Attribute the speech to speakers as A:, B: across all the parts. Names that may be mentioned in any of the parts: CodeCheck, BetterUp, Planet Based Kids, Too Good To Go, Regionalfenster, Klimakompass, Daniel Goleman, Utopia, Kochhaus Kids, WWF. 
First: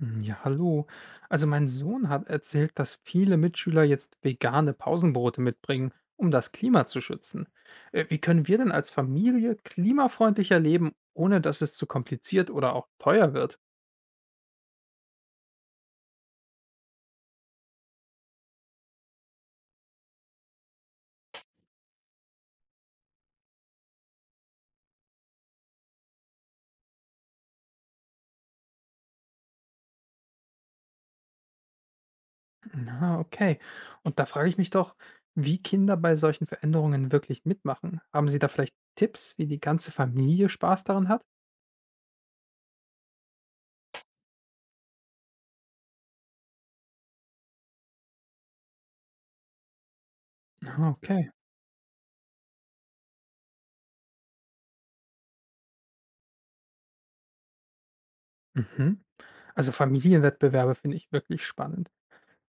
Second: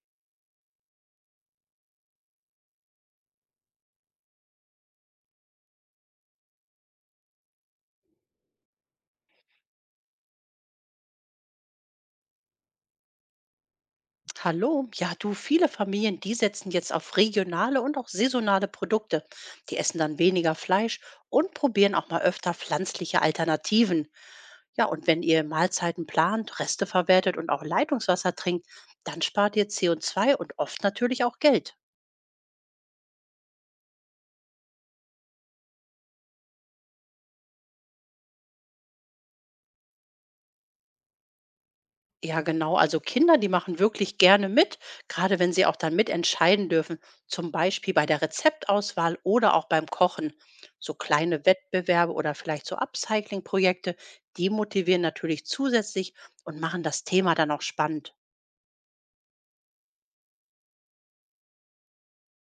A: Hm, ja, hallo. Also mein Sohn hat erzählt, dass viele Mitschüler jetzt vegane Pausenbrote mitbringen, um das Klima zu schützen. Wie können wir denn als Familie klimafreundlicher leben, ohne dass es zu kompliziert oder auch teuer wird?
B: Hallo, ja du, viele Familien, die setzen jetzt auf regionale und auch saisonale Produkte. Die essen dann weniger Fleisch und probieren auch mal öfter pflanzliche Alternativen. Ja, und wenn ihr Mahlzeiten plant, Reste verwertet und auch Leitungswasser trinkt, dann spart ihr CO2 und oft natürlich auch Geld.
A: Na, okay. Und da frage ich mich doch, wie Kinder bei solchen Veränderungen wirklich mitmachen. Haben Sie da vielleicht Tipps, wie die ganze Familie Spaß daran hat?
B: Ja, genau. Also Kinder, die machen wirklich gerne mit, gerade wenn sie auch dann mitentscheiden dürfen, zum Beispiel bei der Rezeptauswahl oder auch beim Kochen.
A: Ah,
B: So
A: okay.
B: kleine Wettbewerbe oder vielleicht so Upcycling-Projekte, die motivieren natürlich zusätzlich und machen das Thema dann auch spannend.
A: Mhm. Also Familienwettbewerbe finde ich wirklich spannend.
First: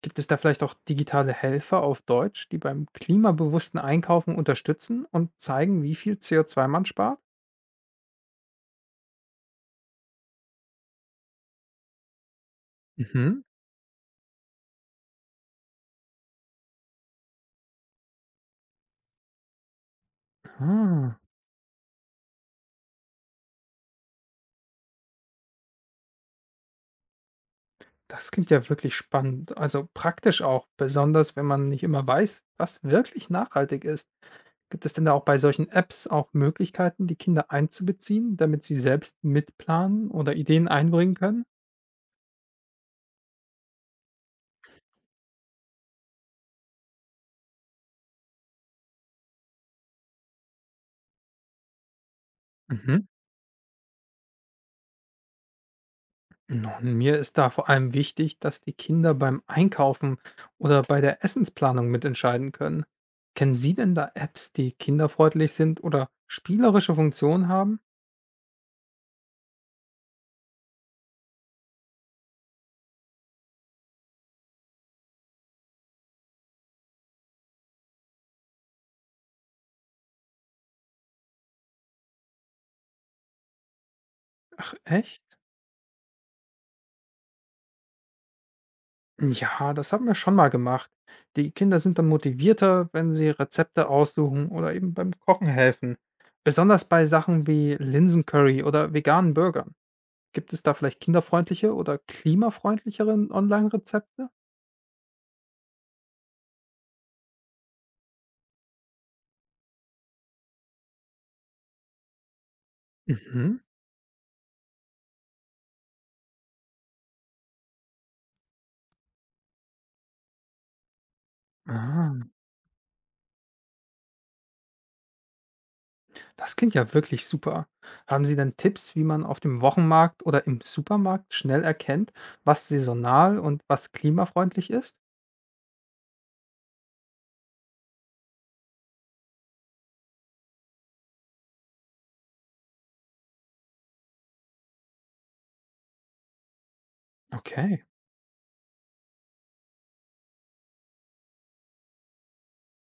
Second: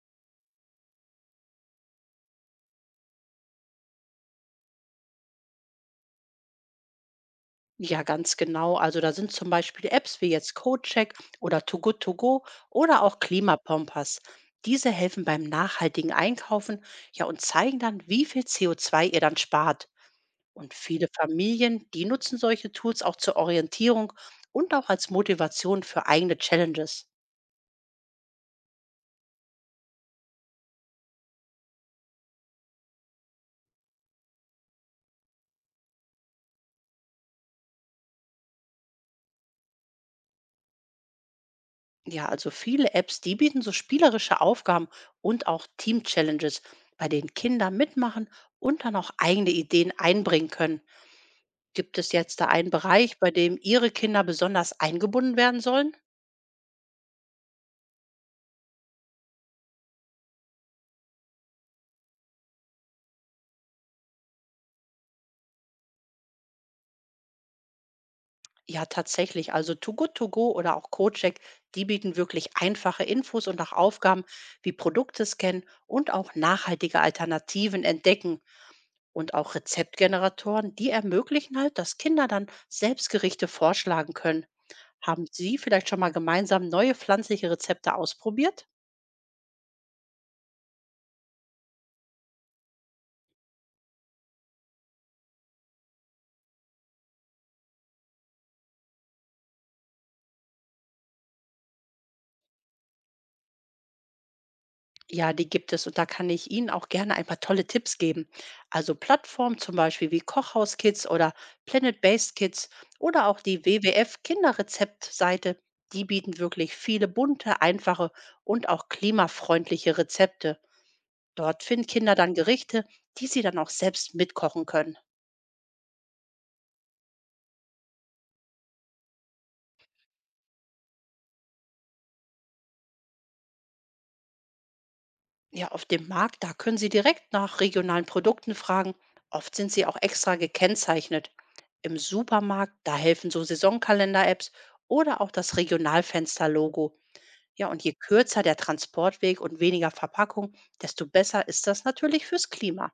A: Gibt es da vielleicht auch digitale Helfer auf Deutsch, die beim klimabewussten Einkaufen unterstützen und zeigen, wie viel CO2 man spart?
B: Ja, ganz genau. Also da sind zum Beispiel Apps wie jetzt CodeCheck oder Too Good To Go oder auch
A: Mhm.
B: Klimakompass. Diese helfen beim nachhaltigen Einkaufen, ja, und zeigen dann, wie viel CO2 ihr dann spart. Und viele
A: Ah,
B: Familien, die nutzen solche Tools auch zur Orientierung und auch als Motivation für eigene Challenges.
A: das klingt ja wirklich spannend. Also praktisch auch, besonders wenn man nicht immer weiß, was wirklich nachhaltig ist. Gibt es denn da auch bei solchen Apps auch Möglichkeiten, die Kinder einzubeziehen, damit sie selbst mitplanen oder Ideen einbringen können?
B: Ja, also viele Apps, die bieten so spielerische Aufgaben und auch Team-Challenges, bei denen Kinder mitmachen und dann auch eigene Ideen einbringen können. Gibt es jetzt da einen
A: Mhm.
B: Bereich, bei dem Ihre Kinder besonders eingebunden werden sollen?
A: Nun, mir ist da vor allem wichtig, dass die Kinder beim Einkaufen oder bei der Essensplanung mitentscheiden können. Kennen Sie denn da Apps, die kinderfreundlich sind oder spielerische Funktionen haben?
B: Ja, tatsächlich. Also Too Good To Go oder auch Cocheck, die bieten wirklich einfache Infos und auch Aufgaben wie Produkte scannen und auch nachhaltige Alternativen entdecken. Und auch Rezeptgeneratoren, die ermöglichen halt, dass Kinder dann selbst Gerichte vorschlagen können.
A: Echt?
B: Haben Sie vielleicht schon mal gemeinsam neue pflanzliche Rezepte ausprobiert?
A: Ja, das haben wir schon mal gemacht. Die Kinder sind dann motivierter, wenn sie Rezepte aussuchen oder eben beim Kochen helfen. Besonders bei Sachen wie Linsencurry oder veganen Burgern. Gibt es da vielleicht kinderfreundliche oder klimafreundlichere Online-Rezepte?
B: Ja, die gibt es, und da kann ich Ihnen auch gerne ein paar tolle Tipps geben. Also Plattformen zum Beispiel wie Kochhaus Kids oder Planet Based Kids oder auch
A: Mhm.
B: die WWF Kinderrezeptseite, die bieten wirklich viele bunte, einfache und auch klimafreundliche Rezepte. Dort finden Kinder
A: Ah.
B: dann Gerichte, die sie dann auch selbst mitkochen können.
A: Das klingt ja wirklich super. Haben Sie denn Tipps, wie man auf dem Wochenmarkt oder im Supermarkt schnell erkennt, was saisonal und was klimafreundlich ist?
B: Ja, auf dem Markt, da können Sie direkt nach regionalen Produkten fragen. Oft sind sie auch extra gekennzeichnet. Im Supermarkt, da helfen so Saisonkalender-Apps oder auch das Regionalfenster-Logo. Ja,
A: Okay.
B: und je kürzer der Transportweg und weniger Verpackung, desto besser ist das natürlich fürs Klima.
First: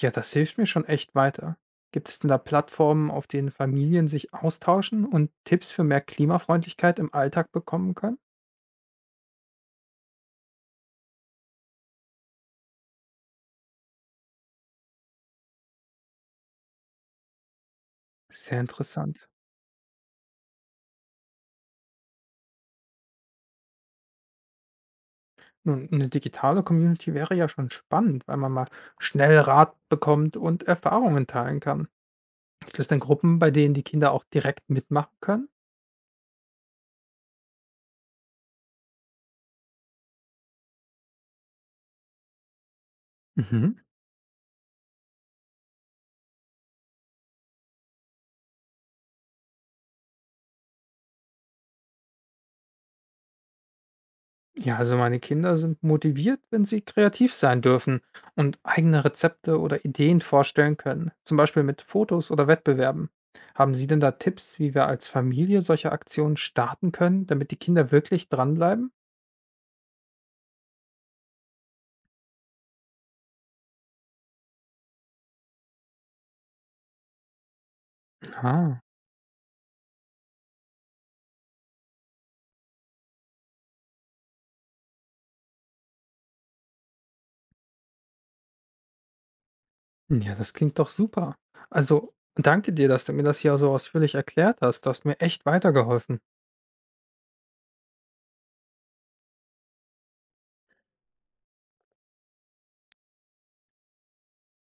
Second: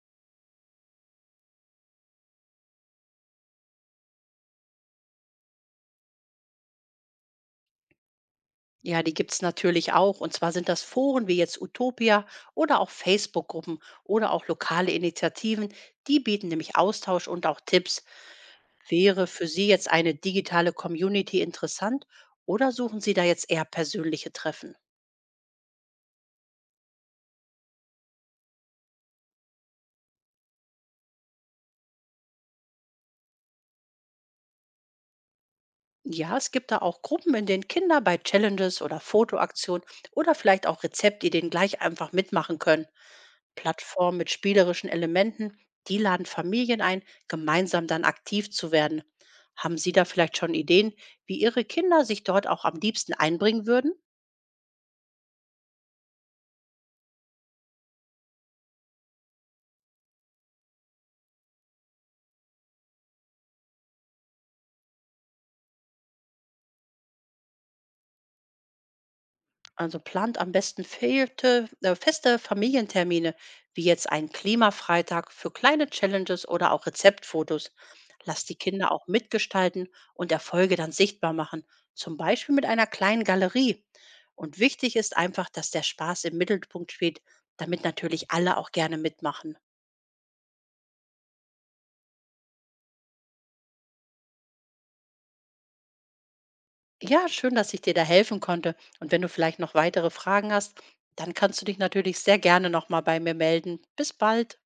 A: Ja, das hilft mir schon echt weiter. Gibt es denn da Plattformen, auf denen Familien sich austauschen und Tipps für mehr Klimafreundlichkeit im Alltag bekommen können?
B: Ja, die gibt es natürlich auch. Und zwar sind das Foren wie jetzt Utopia oder auch Facebook-Gruppen oder auch lokale Initiativen. Die bieten nämlich Austausch und auch Tipps.
A: Sehr
B: Wäre
A: interessant.
B: für Sie jetzt eine digitale Community interessant, oder suchen Sie da jetzt eher persönliche Treffen?
A: Nun, eine digitale Community wäre ja schon spannend, weil man mal schnell Rat bekommt und Erfahrungen teilen kann. Gibt es denn Gruppen, bei denen die Kinder auch direkt mitmachen können?
B: Ja, es gibt da auch Gruppen, in denen Kinder bei Challenges oder Fotoaktionen oder vielleicht auch Rezeptideen gleich einfach mitmachen können.
A: Mhm.
B: Plattformen mit spielerischen Elementen, die laden Familien ein, gemeinsam dann aktiv zu werden. Haben Sie da vielleicht schon Ideen, wie Ihre Kinder sich dort auch am liebsten einbringen würden?
A: Ja, also meine Kinder sind motiviert, wenn sie kreativ sein dürfen und eigene Rezepte oder Ideen vorstellen können, zum Beispiel mit Fotos oder Wettbewerben. Haben Sie denn da Tipps, wie wir als Familie solche Aktionen starten können, damit die Kinder wirklich dranbleiben?
B: Also plant am besten feste Familientermine, wie jetzt einen Klimafreitag für kleine Challenges oder auch Rezeptfotos. Lasst die
A: Ah,
B: Kinder auch mitgestalten und Erfolge dann sichtbar machen, zum Beispiel mit einer kleinen Galerie. Und wichtig ist einfach, dass der Spaß im Mittelpunkt steht, damit natürlich alle auch gerne mitmachen.
A: ja, das klingt doch super. Also danke dir, dass du mir das hier so ausführlich erklärt hast. Du hast mir echt weitergeholfen.
B: Ja, schön, dass ich dir da helfen konnte. Und wenn du vielleicht noch weitere Fragen hast, dann kannst du dich natürlich sehr gerne nochmal bei mir melden. Bis bald.